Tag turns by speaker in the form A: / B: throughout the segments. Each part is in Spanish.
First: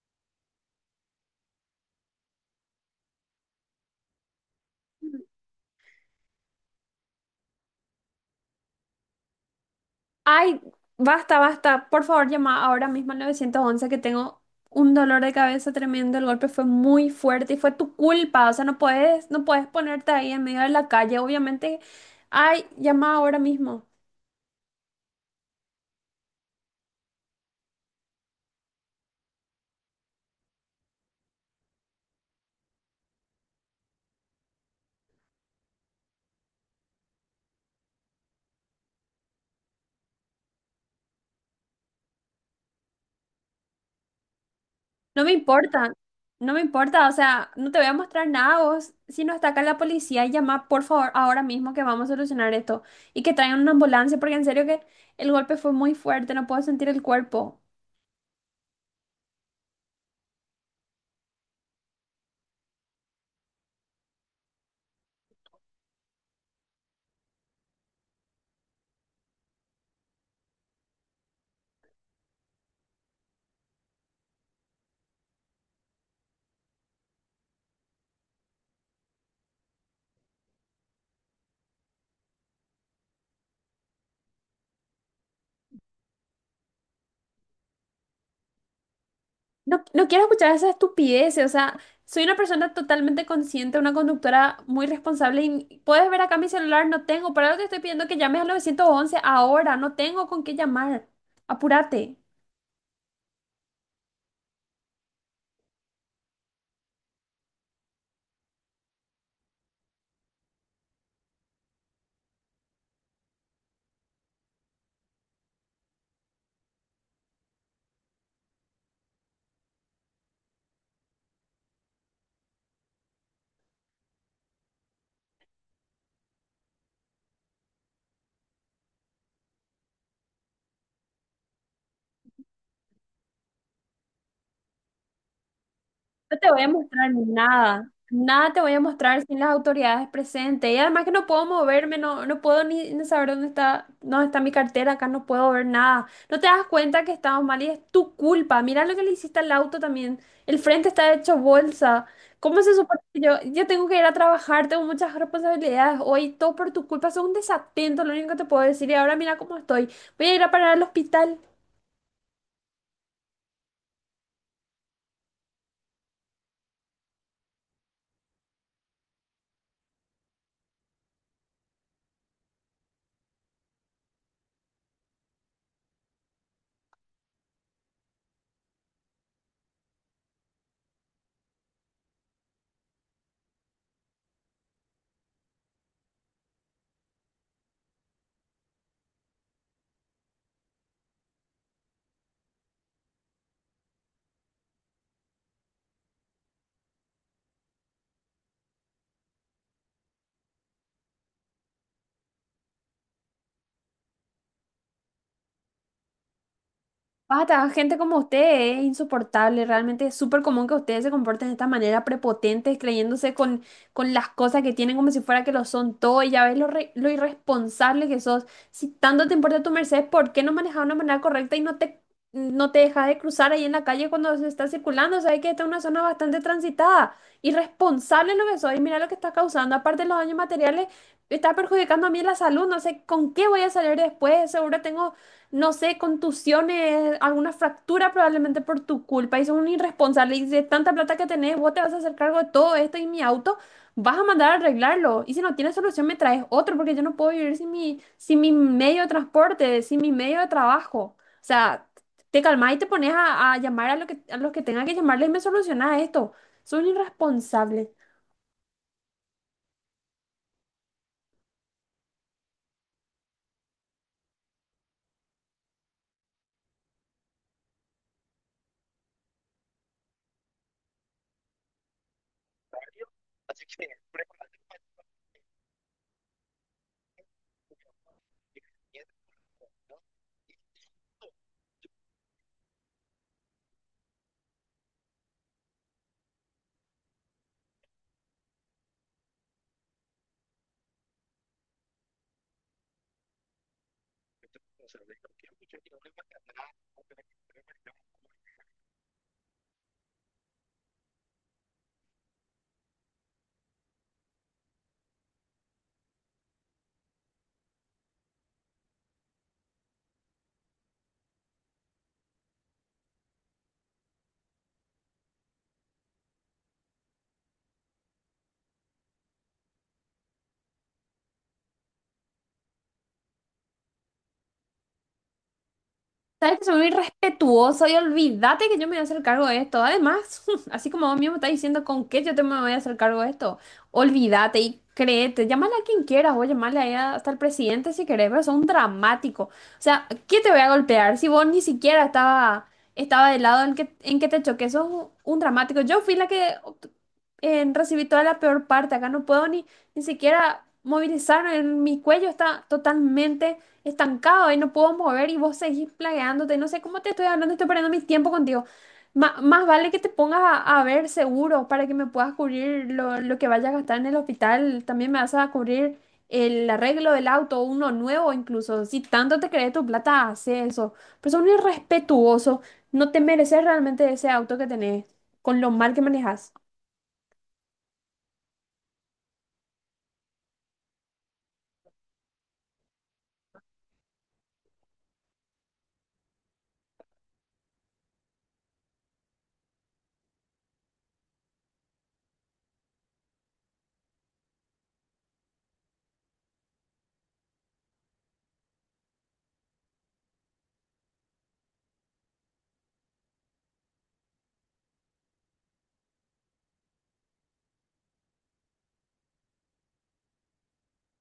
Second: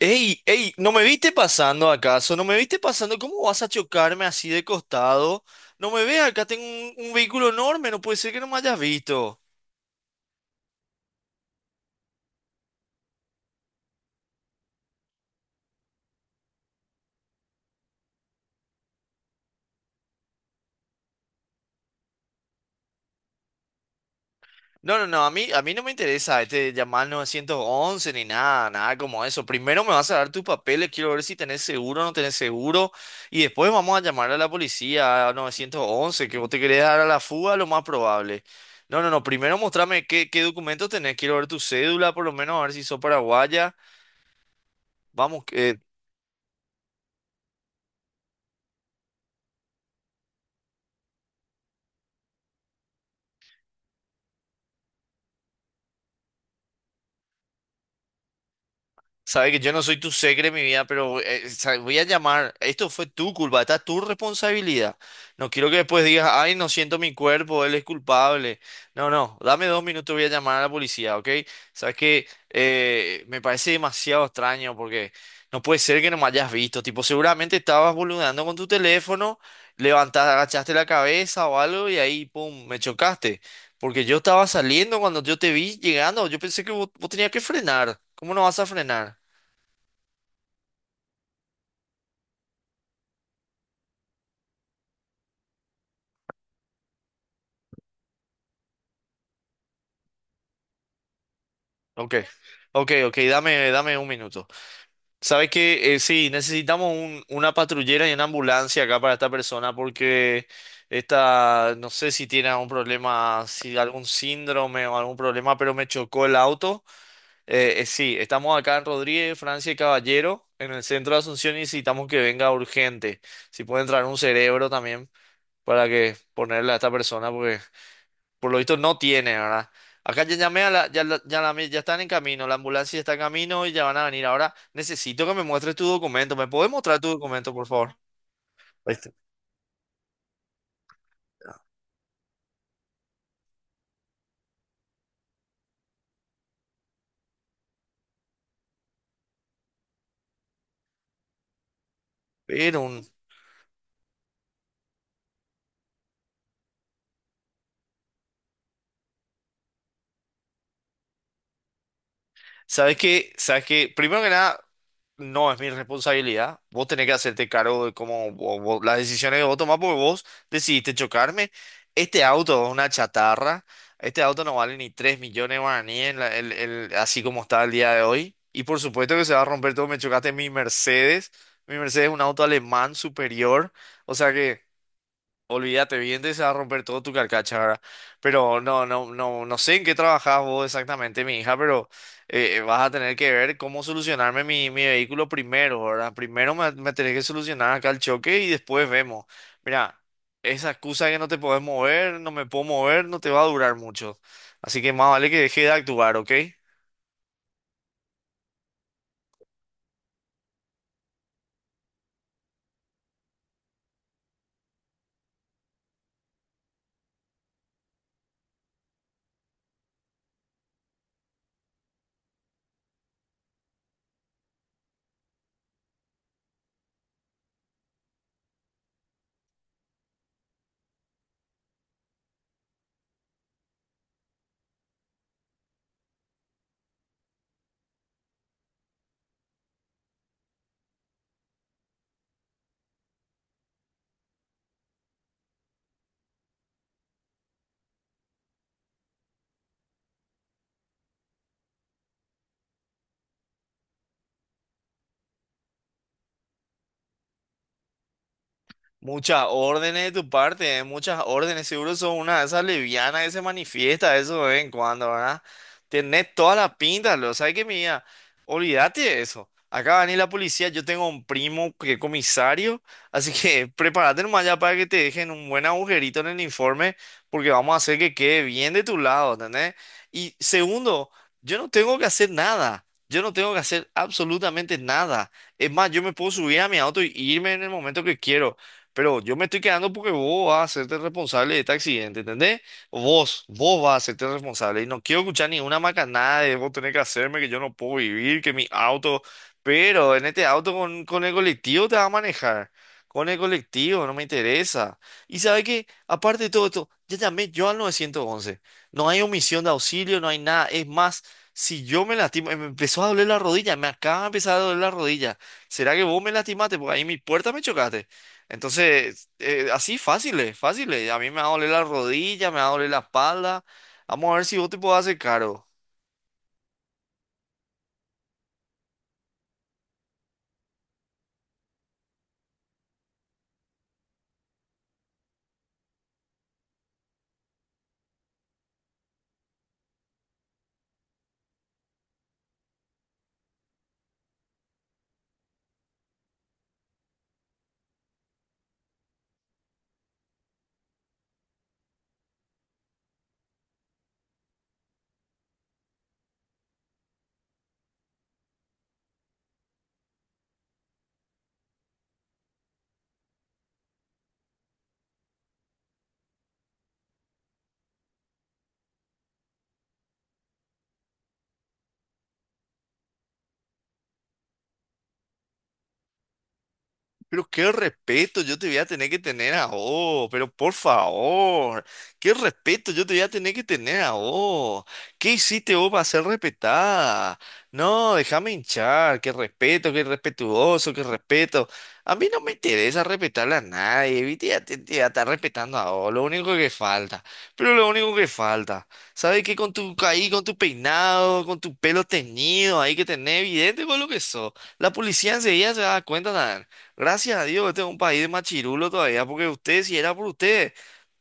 A: Ey, ey, ¿no me viste pasando acaso? ¿No me viste pasando? ¿Cómo vas a chocarme así de costado? No me veas, acá tengo un vehículo enorme, no puede ser que no me hayas visto.
B: Ay, basta, basta. Por favor, llama ahora mismo al 911 que tengo un dolor de cabeza tremendo. El golpe fue muy fuerte y fue tu culpa. O sea, no puedes ponerte ahí en medio de la calle. Obviamente, ay, llama ahora mismo.
A: No, no, no, a mí no me interesa llamar 911 ni nada, nada como eso. Primero me vas a dar tus papeles, quiero ver si tenés seguro o no tenés seguro. Y después vamos a llamar a la policía, a 911, que vos te querés dar a la fuga, lo más probable. No, no, no, primero mostrame qué documentos tenés, quiero ver tu cédula, por lo menos a ver si sos paraguaya.
B: No me
A: Vamos.
B: importa, no me importa. O sea, no te voy a mostrar nada vos. Si no está acá la policía, llama por favor ahora mismo que vamos a solucionar esto. Y que traigan una ambulancia porque en serio que el golpe fue muy fuerte. No puedo sentir el cuerpo.
A: Sabe que yo no soy tu segre, mi vida, pero sabe, voy a llamar. Esto fue tu culpa, esta es tu responsabilidad. No quiero que después digas, ay, no siento mi cuerpo, él es culpable. No, no, dame 2 minutos, voy a llamar a la policía, ¿ok? Sabes que me parece demasiado extraño porque no puede ser que no me hayas visto. Tipo, seguramente estabas boludeando con tu teléfono, levantaste, agachaste la cabeza o algo y ahí, pum, me chocaste. Porque yo estaba saliendo cuando yo te vi llegando, yo pensé que vos tenías que frenar. ¿Cómo no vas a frenar?
B: No, no quiero escuchar esa estupidez, o sea, soy una persona totalmente consciente, una conductora muy responsable y puedes ver acá mi celular, no tengo, por algo te estoy pidiendo que llames al 911 ahora, no tengo con qué llamar,
A: Ok,
B: apúrate.
A: ok, ok, dame, dame un minuto. Sabes que sí, necesitamos una patrullera y una ambulancia acá para esta persona porque esta, no sé si tiene algún problema, si algún síndrome o algún problema, pero me chocó el auto. Sí, estamos acá en Rodríguez, Francia y Caballero, en el centro de Asunción y necesitamos que venga urgente. Si puede entrar un cerebro también para que ponerle a esta persona porque por lo visto no tiene, ¿verdad? Acá ya llamé a la, ya, la- ya, llamé- ya están en camino, la ambulancia está en camino y ya van a venir. Ahora necesito que me muestres tu documento.
B: No
A: ¿Me
B: te voy a
A: puedes mostrar tu
B: mostrar
A: documento, por favor?
B: nada, nada te voy a
A: Ahí está.
B: mostrar sin las autoridades presentes. Y además que no puedo moverme, no, no puedo ni saber dónde está mi cartera, acá no puedo ver nada. No te das cuenta que estamos mal y es tu culpa. Mira lo que le hiciste al auto también. El frente está hecho bolsa. ¿Cómo se
A: Pero
B: supone
A: un-
B: que yo tengo que ir a trabajar? Tengo muchas responsabilidades hoy, todo por tu culpa. Soy un desatento, lo único que te puedo decir. Y ahora mira cómo estoy. Voy a ir a parar al hospital.
A: ¿Sabes qué? ¿Sabes qué? Primero que nada, no es mi responsabilidad. Vos tenés que hacerte cargo de cómo las decisiones que vos tomás porque vos decidiste chocarme. Este auto es una chatarra. Este auto no vale ni 3 millones de guaraníes así como está el día de hoy. Y por supuesto que se va a romper todo. Me chocaste en mi Mercedes. Mi Mercedes es un auto alemán superior. O sea que, olvídate, bien te se va a romper todo tu carcacha, ¿verdad? Pero no, no, no, no sé en qué trabajas vos exactamente, mi hija, pero vas a tener que ver cómo solucionarme mi vehículo primero, ¿verdad? Primero me tenés que solucionar acá el choque y después vemos. Mira, esa excusa de que no te podés mover, no me puedo mover, no te va a durar mucho. Así que más vale que deje de actuar, ¿ok?
B: Basta, gente como usted es insoportable, realmente es súper común que ustedes se comporten de esta manera, prepotentes, creyéndose con las cosas que tienen como si fuera que lo son todo, y ya ves lo, lo irresponsable que sos. Si tanto te importa tu Mercedes, ¿por qué no manejas de una manera correcta y no te dejas de cruzar ahí en la calle cuando se está circulando? Sabes que esta es una zona bastante transitada. Irresponsable lo que sos, y mira lo que estás causando, aparte de los daños materiales, está perjudicando a mí la salud, no sé con qué voy a salir después, seguro tengo no sé, contusiones, alguna fractura probablemente por tu culpa y sos un irresponsable y de tanta plata que tenés, vos te vas a hacer cargo de todo esto y mi auto, vas a mandar a arreglarlo. Y si no tienes solución, me traes otro porque yo no puedo vivir sin mi medio de transporte, sin mi medio de trabajo. O sea, te calmás y te pones a llamar a, lo que, a los que tengan que llamarles y me solucionás esto. Soy un irresponsable.
A: Muchas órdenes de tu parte, ¿eh? Muchas órdenes. Seguro sos una de esas levianas que se manifiesta eso de vez en cuando, ¿verdad? Tenés toda la pinta, lo sabes que mía. Olvídate de eso. Acá va a venir la policía. Yo tengo un primo que es comisario, así que prepárate nomás ya para que te dejen un buen agujerito en el informe, porque vamos a hacer que quede bien de tu lado, ¿entendés? Y segundo, yo no tengo que hacer nada. Yo no tengo que hacer absolutamente nada. Es más, yo me puedo subir a mi auto y irme en el momento que quiero. Pero yo me estoy quedando porque vos vas a hacerte responsable de este accidente, ¿entendés? Vos vas a hacerte responsable. Y no quiero escuchar ninguna macanada de vos tenés que hacerme, que yo no puedo vivir, que mi auto. Pero en este auto con, el colectivo te vas a manejar. Con el colectivo, no me interesa. Y sabe que, aparte de todo esto, ya llamé yo al 911. No hay omisión de auxilio, no hay nada. Es más, si yo me lastimo, me empezó a doler la rodilla, me acaba de empezar a doler la rodilla. ¿Será que vos me lastimaste? Porque ahí en mi puerta me chocaste. Entonces, así fáciles, fáciles. A mí me va a doler la rodilla, me va a doler la espalda. Vamos a ver si vos te podés hacer cargo.
B: Sabes que soy muy respetuosa y olvídate que yo me voy a hacer cargo de esto. Además, así como vos mismo estás diciendo con qué yo te me voy a hacer cargo de esto, olvídate y créete, llámale a quien quieras o llámale ahí hasta el presidente si querés, pero son dramático. O sea, ¿qué te voy a golpear si vos ni siquiera estaba, estaba del lado en que te choqué? Sos un dramático. Yo fui la que recibí toda la peor parte. Acá no puedo ni siquiera movilizarme. En Mi cuello está totalmente estancado y no puedo mover y vos seguís plagueándote. No sé cómo te estoy hablando, estoy perdiendo mi tiempo contigo. Más vale que te pongas a ver seguro para que me puedas cubrir lo que vayas a gastar en el hospital. También me vas a cubrir el arreglo del auto, uno nuevo incluso. Si tanto te crees tu plata, hace eso. Pero son irrespetuoso. No te mereces realmente ese auto que tenés, con lo mal que manejas.
A: Pero qué respeto yo te voy a tener que tener a vos, pero por favor, qué respeto yo te voy a tener que tener a vos. ¿Qué hiciste vos para ser respetada? No, déjame hinchar, qué respeto, qué respetuoso, qué respeto. A mí no me interesa respetarle a nadie, ¿viste? Ya te voy a estar respetando a vos, lo único que falta. Pero lo único que falta, ¿sabes qué? Con tu ahí, con tu peinado, con tu pelo teñido, ahí que tenés evidente con lo que sos. La policía enseguida se da cuenta. Gracias a Dios, este es un país de chirulo todavía, porque usted, si era por usted,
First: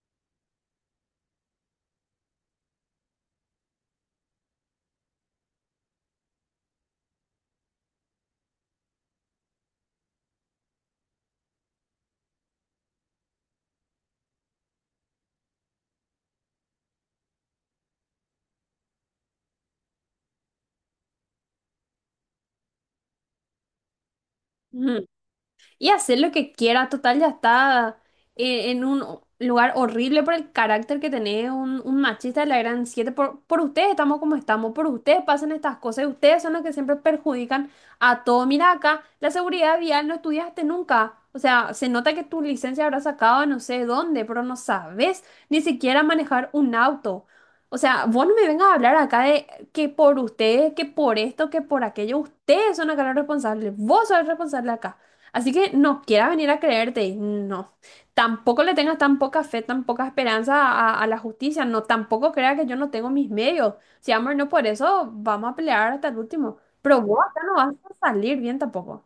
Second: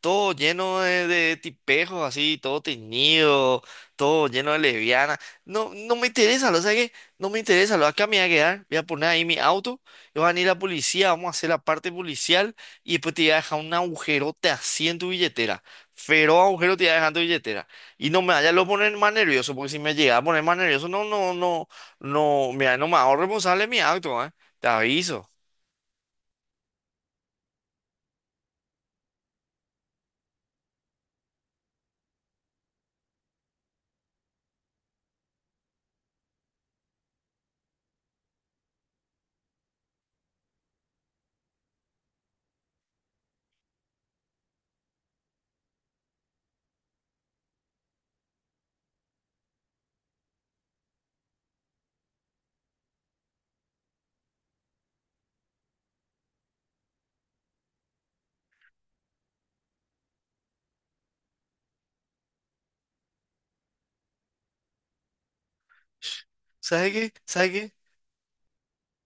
A: todo lleno de tipejos así, todo teñido, todo lleno de lesbianas. No, no me interesa, lo sabes que no me interesa, lo acá me voy a quedar, voy a poner ahí mi auto, y van a ir la policía, vamos a hacer la parte policial, y después te voy a dejar un agujerote así en tu billetera. Feroz agujero te voy a dejar en tu billetera. Y no me vaya a lo poner más nervioso, porque si me llega a poner más nervioso, no, no, no, no, mira, no me hago responsable de mi acto, ¿eh? Te aviso.
B: Y hacer lo que quiera. Total, ya está en un lugar horrible por el carácter que tenés, un machista de la gran siete. Por ustedes estamos como estamos, por ustedes pasan estas cosas y ustedes son los que siempre perjudican a todo. Mira acá, la seguridad vial no estudiaste nunca. O sea, se nota que tu licencia habrá sacado no sé dónde, pero no sabes ni siquiera manejar un auto. O sea, vos no me vengas a hablar acá de que por ustedes, que por esto, que por aquello, ustedes son acá los responsables, vos sos el responsable acá. Así que no quiera venir a creerte, no. Tampoco le tengas tan poca fe, tan poca esperanza a la justicia, no. Tampoco crea que yo no tengo mis medios. Si amor, no por eso vamos a pelear hasta el último.
A: ¿Sabe
B: Pero
A: qué?
B: vos acá
A: ¿Sabe
B: no vas
A: qué?
B: a salir bien tampoco.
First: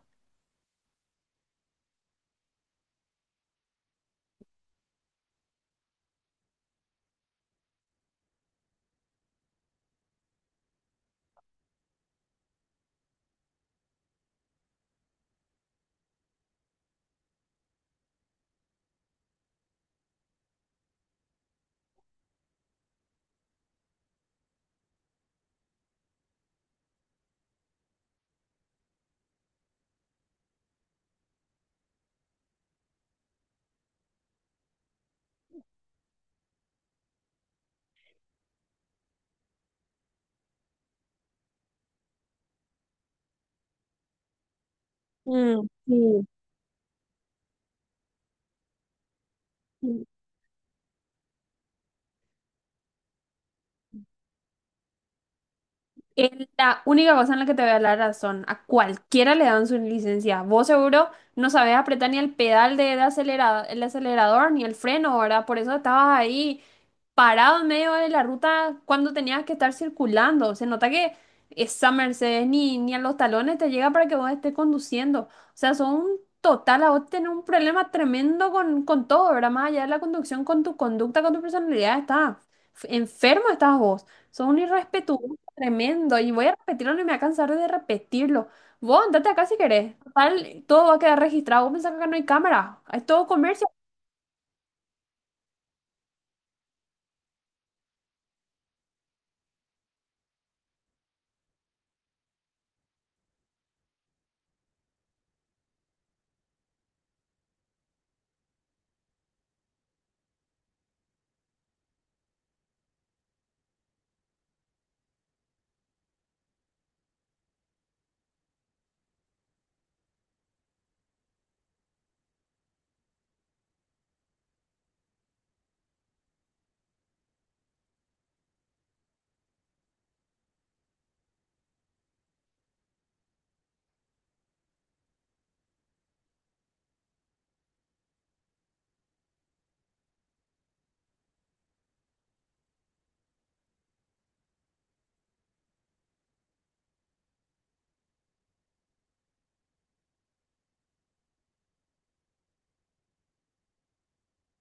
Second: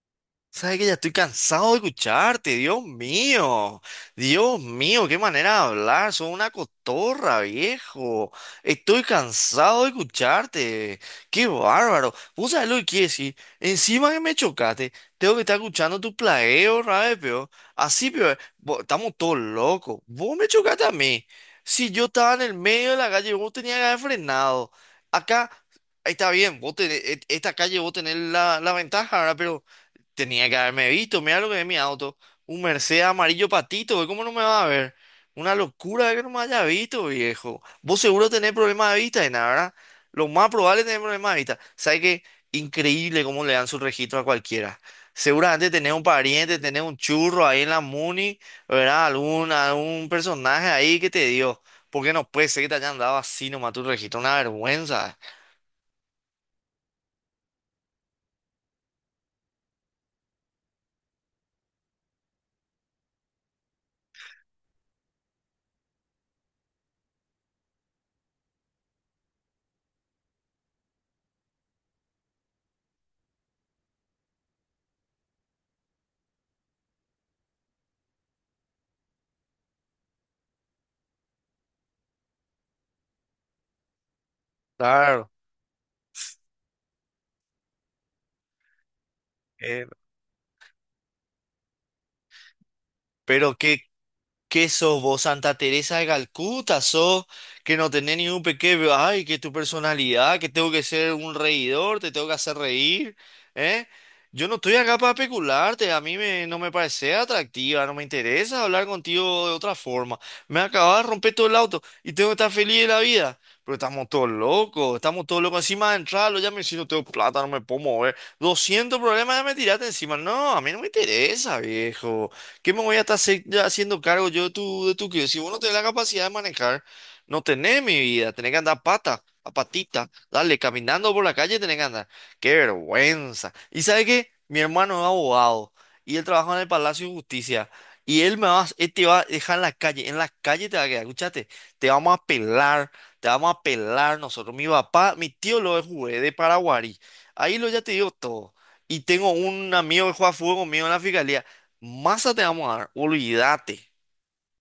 A: Sabes que ya estoy cansado de escucharte, Dios mío, qué manera de hablar, sos una cotorra, viejo. Estoy cansado de escucharte, qué bárbaro. ¿Vos sabés lo que quiere decir? Encima que me chocaste, tengo que estar escuchando tu plagueo, rabe, peor. Así, peor, estamos todos locos. Vos me chocaste a mí. Si yo estaba en el medio de la calle, vos tenías que haber frenado. Acá. Está bien, esta calle vos tenés la ventaja, ¿verdad? Tenía que haberme visto, mira lo que es mi auto. Un Mercedes amarillo patito, güey, ¿cómo no me va a ver? Una locura que no me haya visto, viejo. Vos seguro tenés problemas de vista, y nada, ¿verdad? Lo más probable es tener problemas de vista. ¿Sabes qué? Increíble cómo le dan su registro a cualquiera.
B: Mm,
A: Seguramente tenés un
B: sí,
A: pariente, tenés un churro ahí en la Muni, ¿verdad? Algún,
B: sí.
A: algún personaje ahí que te dio. Porque no puede ser que te hayan dado así nomás tu registro, una vergüenza.
B: Es la única cosa en la que te voy a dar la razón. A cualquiera le dan su licencia. Vos seguro no sabés apretar ni el pedal el acelerador ni el freno, ¿verdad? Por eso estabas ahí parado en medio de la ruta cuando tenías que estar circulando. Se nota que esa Mercedes ni a los talones te llega para que vos estés conduciendo. O sea, son un total, a vos tenés un problema tremendo con todo, ¿verdad? Más allá de la conducción, con tu conducta, con tu personalidad, estás enfermo, estás vos. Sos un
A: Claro.
B: irrespetuoso tremendo. Y voy a repetirlo, no me voy a cansar de repetirlo. Vos andate acá si
A: Eh,
B: querés. Total, todo va a quedar registrado. Vos pensás que acá no hay cámara. Es todo
A: pero
B: comercio.
A: qué ¿Qué sos vos, Santa Teresa de Calcuta? ¿Sos que no tenés ni un pequeño, ay, que tu personalidad, que tengo que ser un reidor, te tengo que hacer reír, ¿eh? Yo no estoy acá para pecularte, no me parece atractiva, no me interesa hablar contigo de otra forma. Me acabas de romper todo el auto y tengo que estar feliz de la vida. Pero estamos todos locos, estamos todos locos. Encima de entrarlo, ya me si no tengo plata, no me puedo mover. 200 problemas ya me tiraste encima. No, a mí no me interesa, viejo. ¿Qué me voy a estar ya haciendo cargo yo de tu, crío? Si vos no tenés la capacidad de manejar, no tenés mi vida, tenés que andar a pata, a patita, dale, caminando por la calle tenés que andar. ¡Qué vergüenza! ¿Y sabe qué? Mi hermano es abogado y él trabaja en el Palacio de Justicia. Él te va a dejar en la calle te va a quedar, escuchate, te vamos a pelar, te vamos a pelar nosotros. Mi papá, mi tío lo es jugué de Paraguay. Ahí lo ya te digo todo. Y tengo un amigo que juega fútbol conmigo en la fiscalía. Masa te vamos a dar, olvídate,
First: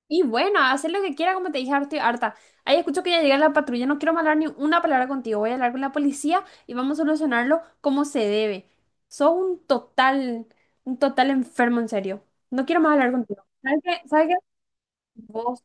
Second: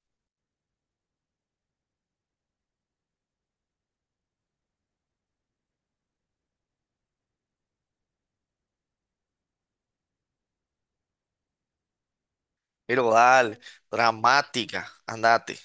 B: Y bueno, hacer lo que quiera, como te dije, ahora estoy harta. Ahí escucho que ya llega la patrulla, no quiero hablar ni una palabra contigo. Voy a hablar con la policía y vamos a solucionarlo como se debe. Sos un total enfermo, en serio. No quiero más
A: pero
B: hablar contigo.
A: dale,
B: ¿Sabes qué? ¿Sabes qué?
A: dramática, andate.
B: Vos